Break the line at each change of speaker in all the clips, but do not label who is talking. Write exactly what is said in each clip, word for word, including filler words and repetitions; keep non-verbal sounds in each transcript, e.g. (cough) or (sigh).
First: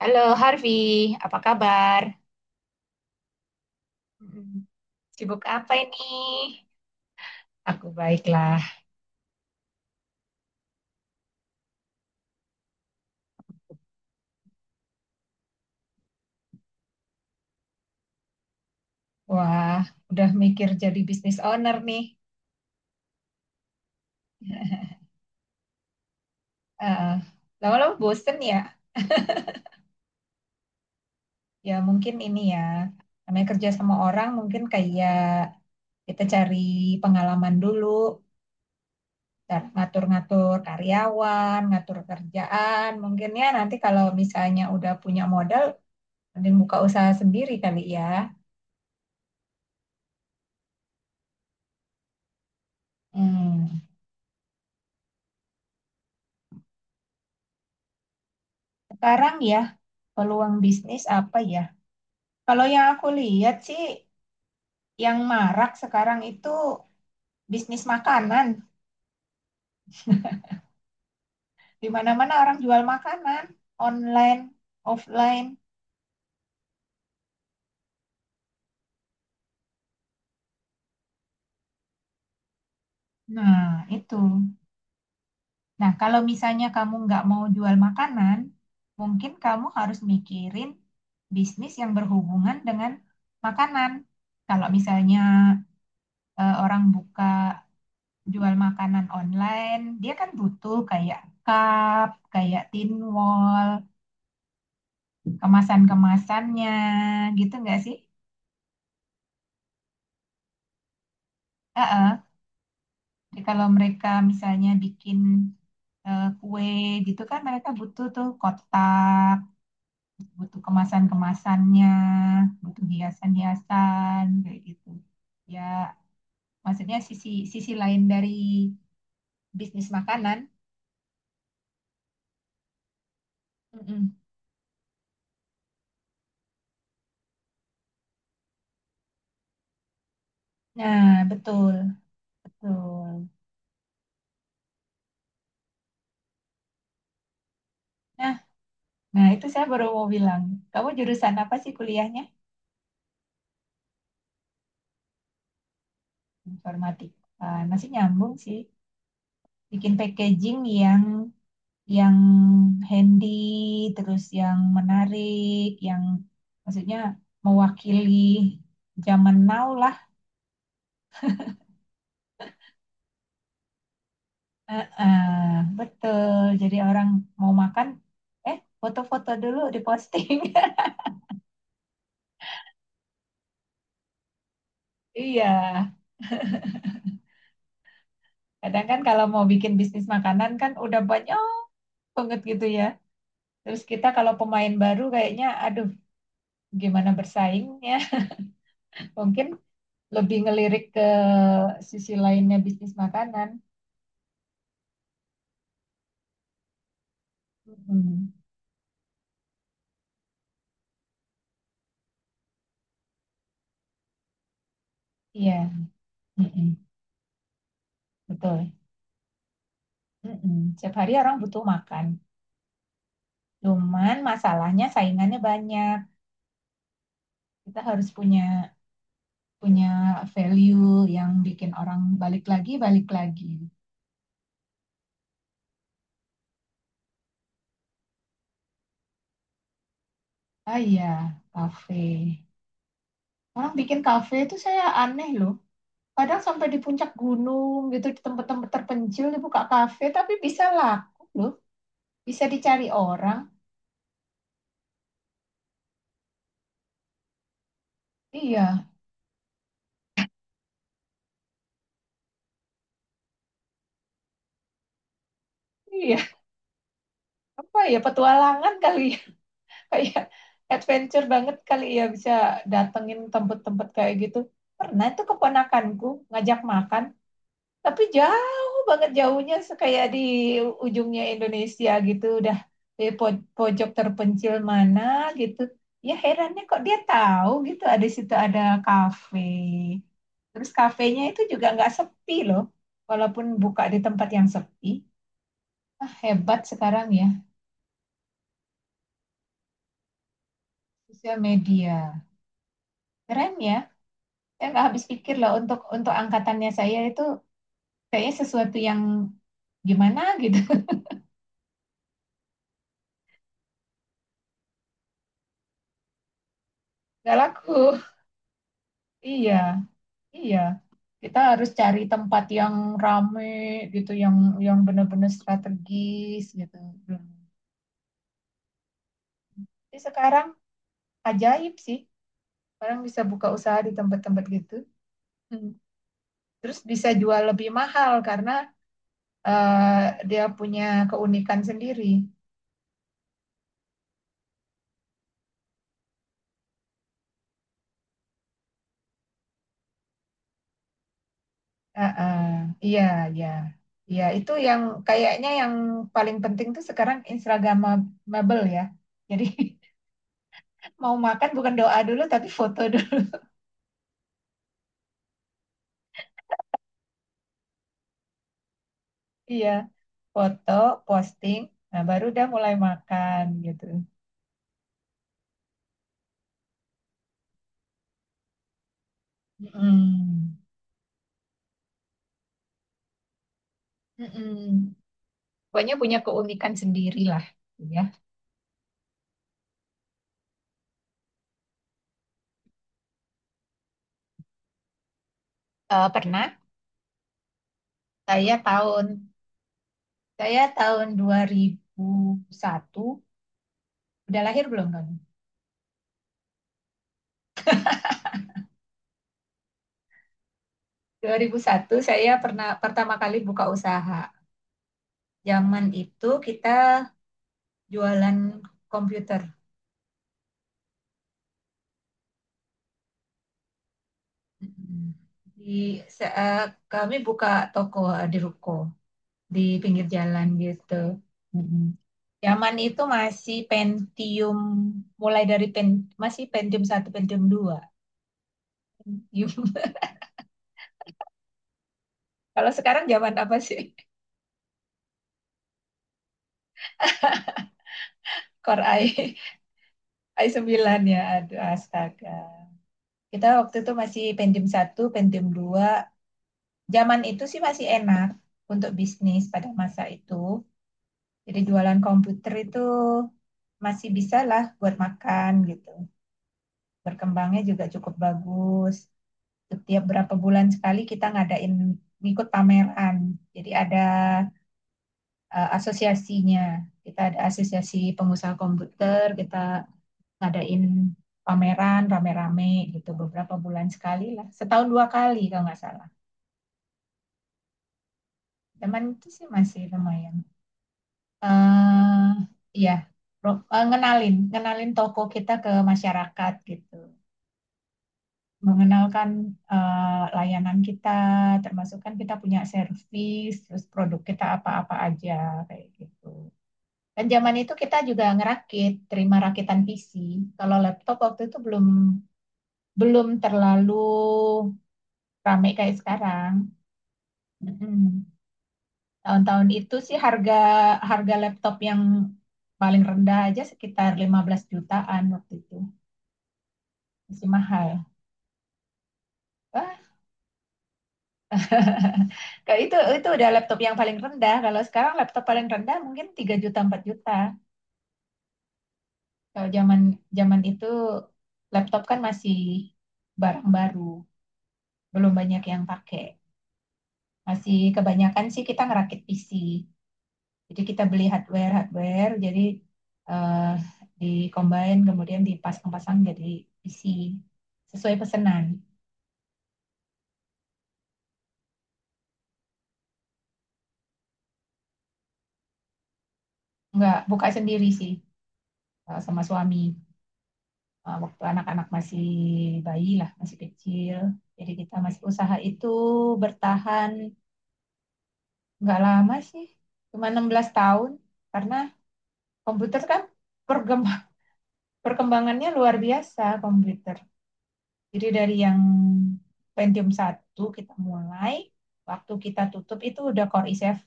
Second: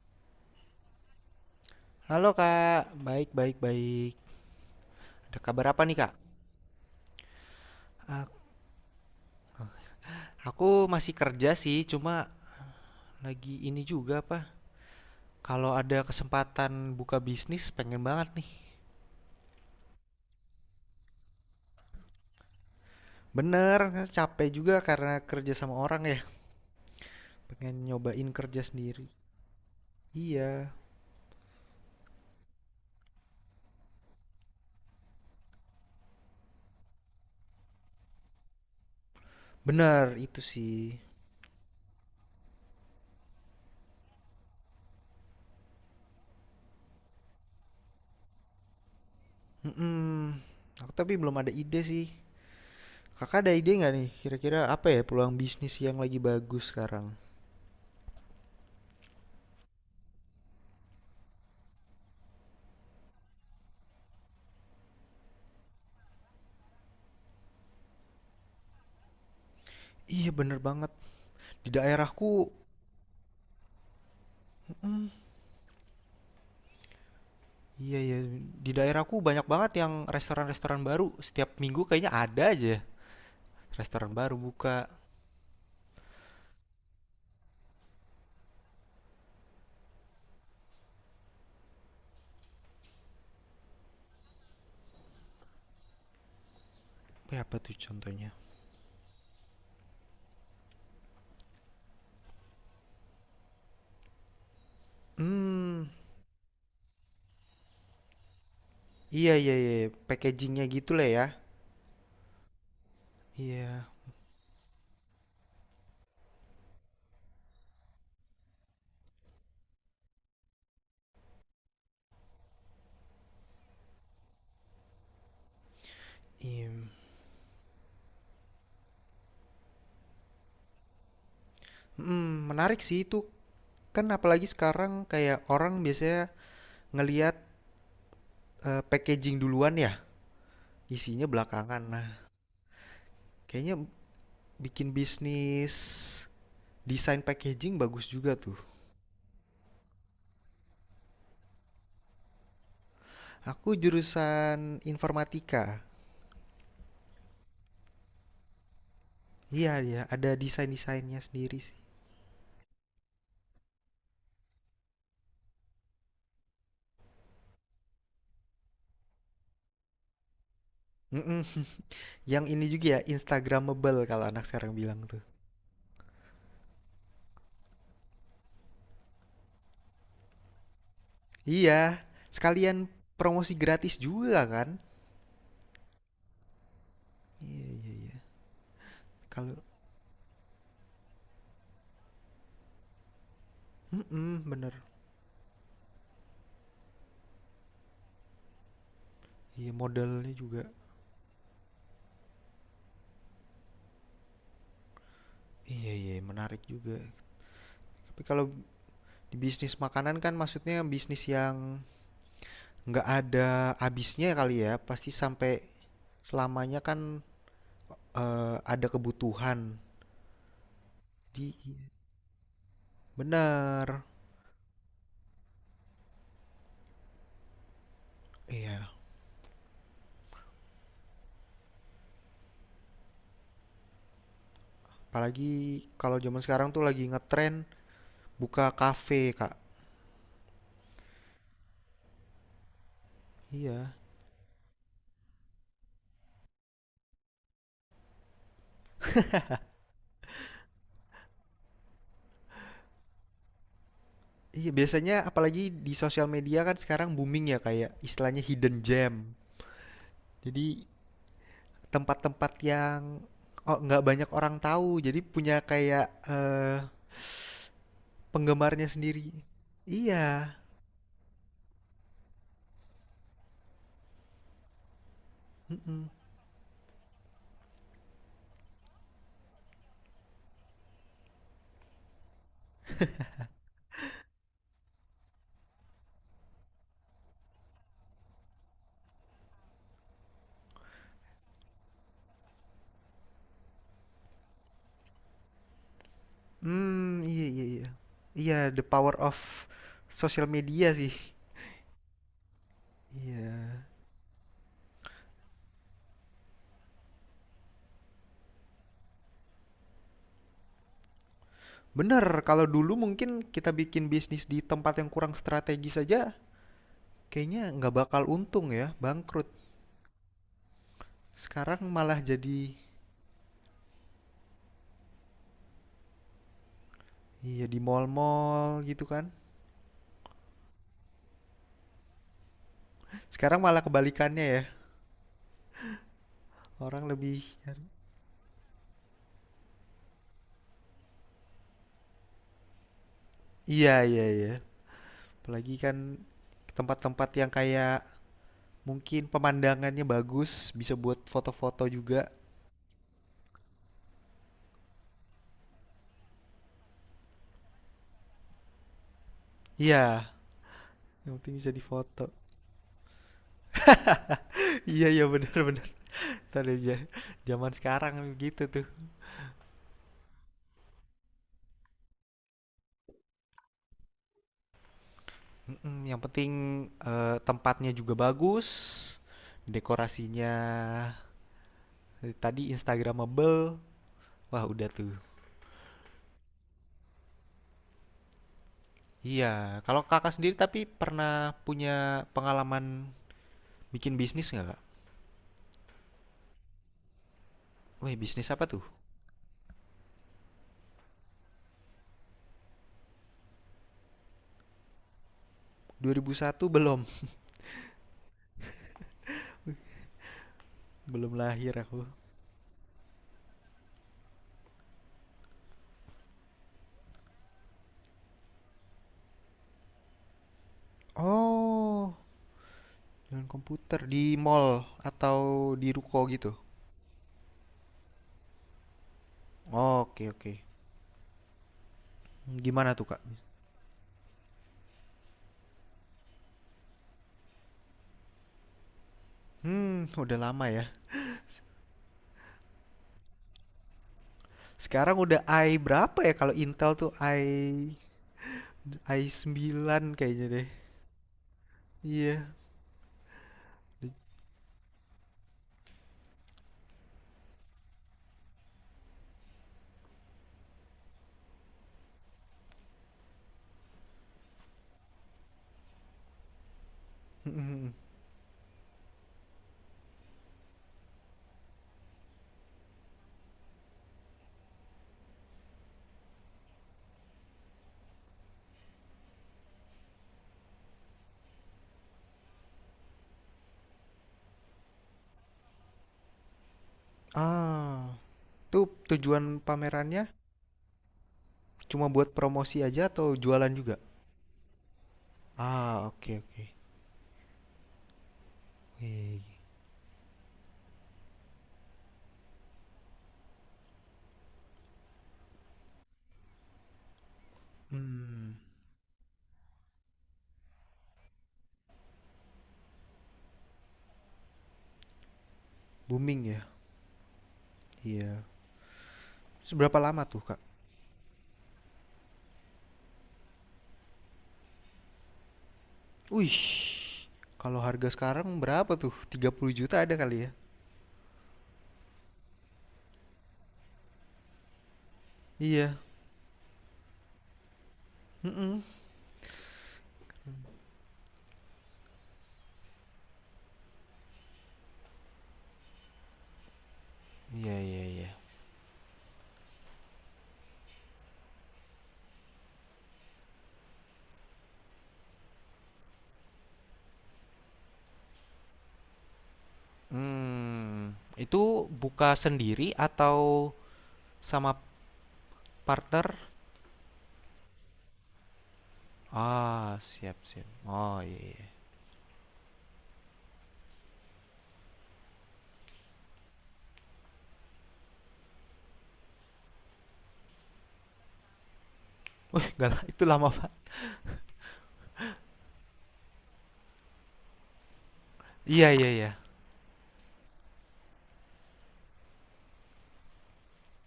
Halo Harvey, apa kabar?
Halo Kak, baik baik baik.
Mm-mm.
Ada
Sibuk
kabar
apa
apa nih
ini?
Kak?
Aku
A-
baiklah.
Aku masih kerja sih, cuma lagi ini juga apa? Kalau ada kesempatan buka bisnis pengen banget nih.
Wah, udah mikir jadi bisnis owner nih.
Bener, capek juga karena kerja sama orang ya.
Eh,
Pengen
Lama-lama
nyobain
bosen
kerja
ya?
sendiri. Iya,
Ya mungkin ini ya, namanya kerja sama orang mungkin kayak kita cari pengalaman dulu, ntar
bener itu
ngatur-ngatur
sih.
karyawan, ngatur kerjaan. Mungkin ya nanti kalau misalnya udah punya modal, mending buka usaha sendiri kali ya.
mm Aku tapi belum ada ide sih. Kakak ada ide
Hmm.
nggak nih? Kira-kira apa ya peluang bisnis yang lagi bagus sekarang?
Sekarang ya, peluang bisnis apa ya? Kalau yang aku lihat sih, yang marak sekarang itu bisnis makanan.
Iya bener banget. Di
Di
daerahku,
mana-mana orang jual makanan, online,
mm,
offline.
iya ya, di daerahku banyak banget yang restoran-restoran baru. Setiap minggu kayaknya ada aja
Nah,
restoran
itu.
baru buka.
Nah, kalau misalnya kamu nggak mau jual makanan, mungkin kamu harus mikirin bisnis yang berhubungan dengan makanan. Kalau misalnya eh, orang buka
Kayak apa tuh contohnya?
jual makanan online, dia kan butuh kayak cup, kayak tin wall,
Hmm,
kemasan-kemasannya, gitu nggak sih?
iya iya iya, packagingnya gitu lah ya.
Heeh. Jadi Kalau
Iya,
mereka misalnya bikin eh, kue gitu kan mereka butuh tuh kotak, butuh kemasan-kemasannya, butuh hiasan-hiasan, kayak gitu. Ya,
iya.
maksudnya sisi sisi lain dari bisnis makanan.
Hmm, menarik sih itu. Kan
Mm-mm.
apalagi sekarang kayak orang biasanya ngelihat eh, packaging duluan ya,
Nah,
isinya
betul,
belakangan. Nah,
betul.
kayaknya bikin bisnis desain packaging bagus juga
Nah,
tuh.
Nah, itu saya baru mau bilang, kamu jurusan apa sih kuliahnya?
Aku jurusan informatika.
Informatik. Ah, masih nyambung sih.
Iya
Bikin
iya, ada
packaging yang
desain-desainnya sendiri sih.
yang handy, terus yang menarik, yang maksudnya mewakili zaman now lah.
Mm-mm. (laughs) Yang ini juga ya, Instagramable kalau anak sekarang
Eh,
bilang tuh.
eh, betul. Jadi orang mau makan, eh foto-foto dulu diposting. (laughs)
Iya, sekalian promosi gratis juga kan?
Iya.
Iya iya iya.
Kadang kan kalau mau
Kalau
bikin bisnis makanan kan udah banyak banget gitu ya. Terus kita kalau
mm
pemain
Bener.
baru kayaknya aduh gimana bersaingnya. Mungkin
Iya modalnya
lebih
juga.
ngelirik ke sisi lainnya bisnis makanan.
Iya iya menarik juga. Tapi
Mm-mm.
kalau di bisnis makanan kan maksudnya bisnis yang nggak ada habisnya kali ya. Pasti
Iya,
sampai selamanya
Mm-mm.
kan eh,
betul.
ada kebutuhan.
Mm-mm. Setiap hari orang
Di
butuh
iya.
makan.
Bener.
Cuman masalahnya saingannya banyak. Kita harus punya
Iya.
punya value yang bikin orang balik lagi, balik lagi.
Apalagi kalau zaman sekarang tuh lagi ngetren buka kafe, Kak.
Ah iya, kafe. Orang
Iya.
bikin kafe itu saya aneh loh. Kadang sampai di puncak gunung gitu, di tempat-tempat terpencil dibuka kafe, tapi bisa laku loh. bisa dicari orang.
Iya, biasanya apalagi di sosial media kan sekarang booming ya kayak istilahnya hidden
Iya,
gem. Jadi tempat-tempat yang oh, nggak banyak orang tahu, jadi punya kayak
iya.
eh,
Apa ya petualangan
penggemarnya
kali ya.
sendiri.
(laughs) Kayak
Iya.
adventure banget kali ya bisa datengin tempat-tempat kayak gitu. Pernah itu keponakanku
Mm-mm.
ngajak makan, tapi jauh banget jauhnya, se- kayak di ujungnya Indonesia gitu, udah di po- pojok terpencil mana gitu. Ya herannya kok dia tahu, gitu ada situ ada kafe. Terus kafenya itu juga nggak sepi loh, walaupun buka di tempat yang sepi. Ah, hebat sekarang
Hmm,
ya,
iya iya iya. Iya, the power of social media sih.
sosial media. Keren ya.
Iya.
Saya nggak habis pikir loh untuk untuk angkatannya saya itu kayaknya sesuatu yang gimana gitu. (laughs)
Bener, kalau dulu mungkin kita bikin bisnis di tempat yang kurang strategis saja.
Nggak
Kayaknya
laku.
nggak bakal untung ya, bangkrut.
Iya, iya. Kita harus
Sekarang
cari
malah
tempat
jadi,
yang rame gitu, yang yang benar-benar strategis gitu. Hmm.
iya, di mall-mall gitu kan.
Tapi sekarang ajaib sih. Orang bisa buka
Sekarang
usaha
malah
di tempat-tempat
kebalikannya ya.
gitu. Hmm. Terus bisa
Orang lebih,
jual lebih mahal karena eh, dia punya keunikan sendiri.
iya iya iya. Apalagi kan tempat-tempat yang kayak mungkin pemandangannya bagus, bisa buat foto-foto juga.
Heeh. Iya, iya. Iya, itu yang kayaknya yang paling penting tuh sekarang Instagramable ya. Jadi (laughs)
Iya,
mau
yang
makan
penting bisa
bukan doa dulu
difoto. (laughs)
tapi foto dulu. (laughs)
Iya iya benar benar. Tadi aja zaman sekarang gitu tuh.
Iya, foto, posting, nah baru udah mulai makan gitu.
Mm-mm, yang penting eh, tempatnya juga bagus, dekorasinya.
Mm-mm.
Tadi Instagramable, wah udah
Mm-mm.
tuh.
Pokoknya punya keunikan sendiri lah. gitu Ya.
Iya, kalau kakak sendiri tapi pernah punya pengalaman bikin bisnis nggak kak?
Eh, pernah
Weh, bisnis
saya
apa tuh?
tahun saya tahun dua ribu satu udah lahir belum kamu?
dua ribu satu belum, belum
dua ribu
lahir
satu
aku.
saya pernah pertama kali buka usaha. Zaman itu kita jualan komputer.
Oh, jualan komputer di mall
Mm.
atau
Di
di ruko gitu?
saat kami buka toko eh, di ruko di pinggir
Oke,
jalan
oke.
gitu. Mm. Zaman
Gimana
itu
tuh kak?
masih Pentium mulai dari pen, masih Pentium satu Pentium dua. (laughs)
Hmm, udah lama ya.
Kalau sekarang zaman apa sih?
Sekarang udah i berapa ya kalau Intel tuh i
Core
i
i
sembilan
(laughs)
kayaknya
i
deh.
sembilan ya. Aduh, astaga.
Iya.
Kita waktu itu masih Pentium satu Pentium dua. Zaman itu sih masih enak untuk bisnis pada masa itu Jadi jualan komputer itu masih bisa lah buat makan gitu. Berkembangnya juga cukup
(laughs)
bagus. Setiap berapa bulan sekali kita ngadain ngikut pameran. Jadi ada eh, asosiasinya. Kita ada asosiasi pengusaha komputer, kita ngadain pameran rame-rame gitu beberapa bulan sekali lah. Setahun dua kali kalau nggak salah.
Ah, itu
Zaman itu
tujuan
sih masih
pamerannya
lumayan.
cuma
eh
buat promosi
ya
aja atau
pro-
jualan
eh,
juga?
ngenalin, ngenalin toko kita ke
Ah, oke
masyarakat
oke.
gitu. Mengenalkan
Wih.
eh, layanan kita, termasuk kan kita punya servis, terus produk kita apa-apa aja kayak gitu. Dan zaman itu kita juga
Hmm,
ngerakit, terima rakitan P C. Kalau laptop waktu itu belum belum terlalu rame kayak
booming
sekarang.
ya?
Mm-mm.
Iya.
Tahun-tahun itu
Seberapa
sih
lama tuh,
harga
Kak?
harga laptop yang paling rendah aja sekitar lima belas jutaan waktu itu.
Wih.
Masih
Kalau
mahal.
harga sekarang berapa tuh? tiga puluh
Wah,
juta ada kali ya?
kalau itu itu udah laptop yang paling rendah. Kalau sekarang laptop paling rendah
Iya.
mungkin tiga juta empat juta.
Mm-mm.
Kalau zaman zaman itu laptop kan masih barang baru, belum banyak yang pakai.
Iya,
Masih
iya, iya.
kebanyakan sih kita ngerakit P C. Jadi kita beli hardware hardware, jadi eh, di-combine kemudian dipasang-pasang jadi P C sesuai pesanan.
Hmm, itu buka sendiri atau sama partner?
Nggak buka sendiri sih eh, sama suami.
Ah, siap, siap.
Eh,
Oh, iya,
waktu
iya.
anak-anak masih bayi lah, masih kecil. Jadi kita masih usaha itu bertahan nggak lama sih, cuma enam belas tahun karena
Wih, (laughs) gak,
komputer kan
itu lama, Pak.
pergem- perkembangannya luar biasa komputer. Jadi dari yang
Iya, iya, iya.
Pentium satu kita mulai, waktu kita tutup itu udah Core i tujuh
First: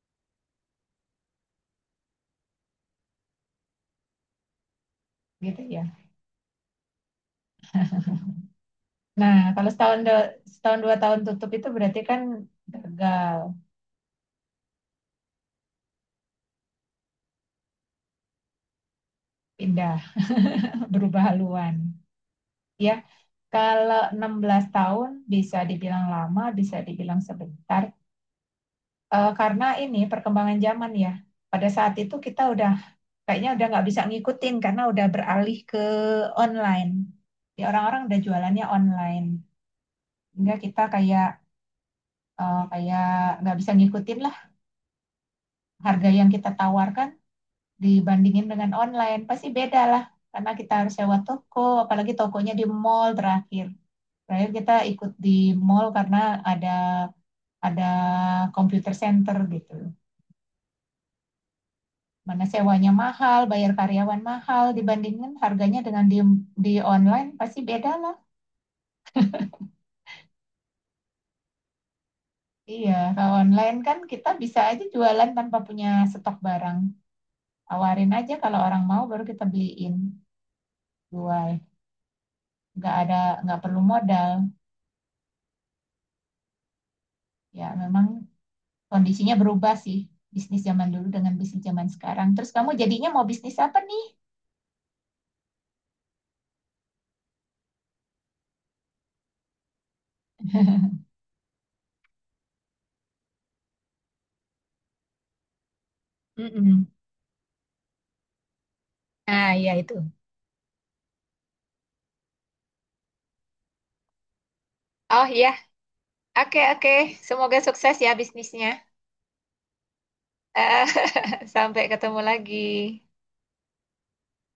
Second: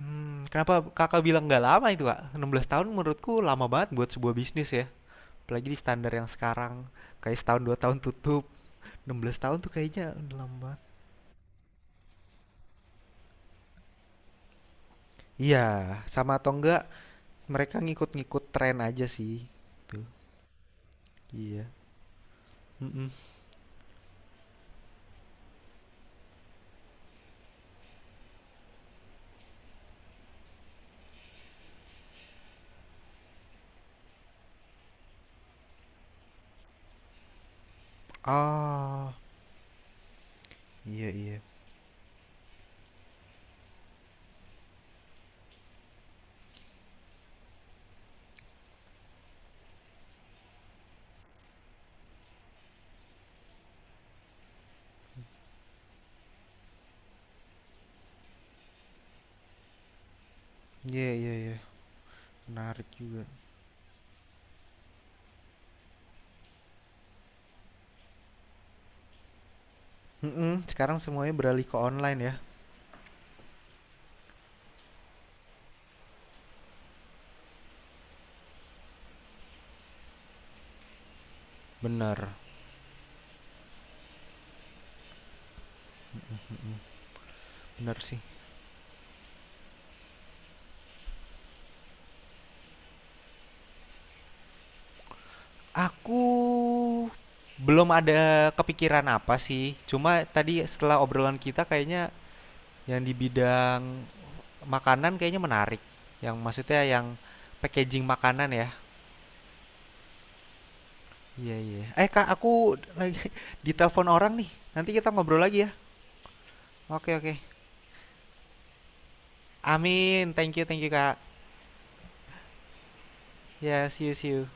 Hmm, kenapa kakak bilang nggak lama itu kak? enam belas tahun menurutku lama banget buat sebuah bisnis ya.
gitu
Apalagi di
ya.
standar yang sekarang. Kayak setahun dua tahun tutup.
Nah,
enam belas tahun
kalau
tuh
setahun
kayaknya udah lama
setahun
banget.
dua tahun tutup itu berarti kan gagal
Iya, sama atau enggak mereka ngikut-ngikut tren aja sih.
pindah
Tuh,
(laughs) berubah
iya.
haluan ya.
Mm-mm.
Kalau enam belas tahun bisa dibilang lama, bisa dibilang sebentar Eh, karena ini perkembangan zaman ya. Pada saat itu kita udah kayaknya udah nggak bisa ngikutin karena udah beralih ke online. Ya orang-orang udah jualannya
Ah,
online, hingga kita
iya
kayak
iya.
eh, kayak nggak bisa ngikutin lah. Harga yang kita tawarkan dibandingin dengan online pasti beda lah, karena kita harus sewa toko, apalagi tokonya di mall. Terakhir terakhir kita ikut di mall karena ada ada computer center gitu,
Iya iya iya.
mana
Menarik
sewanya
juga.
mahal, bayar karyawan mahal, dibandingin harganya dengan di di online pasti beda lah.
Mm-mm, sekarang semuanya beralih ke online ya.
Iya kalau online kan kita bisa aja jualan tanpa punya stok barang. Tawarin aja, kalau orang mau baru kita beliin jual.
Bener.
Nggak ada, nggak perlu modal.
Mm-mm,
Ya
bener
memang
sih.
kondisinya berubah sih, bisnis zaman dulu dengan bisnis zaman sekarang. Terus kamu jadinya mau bisnis apa nih?
Aku belum ada kepikiran apa sih. Cuma tadi setelah obrolan kita kayaknya yang di bidang makanan kayaknya menarik. Yang maksudnya
Mm-mm.
yang packaging makanan ya.
Nah, ya itu.
Iya, iya. Eh, Kak, aku lagi (laughs) ditelepon orang nih. Nanti kita
Oh
ngobrol
ya,
lagi ya.
oke oke.
Oke, oke.
Semoga sukses ya bisnisnya.
Amin. Thank you, thank you, Kak.
(laughs) sampai ketemu lagi.
Ya, see you, see you.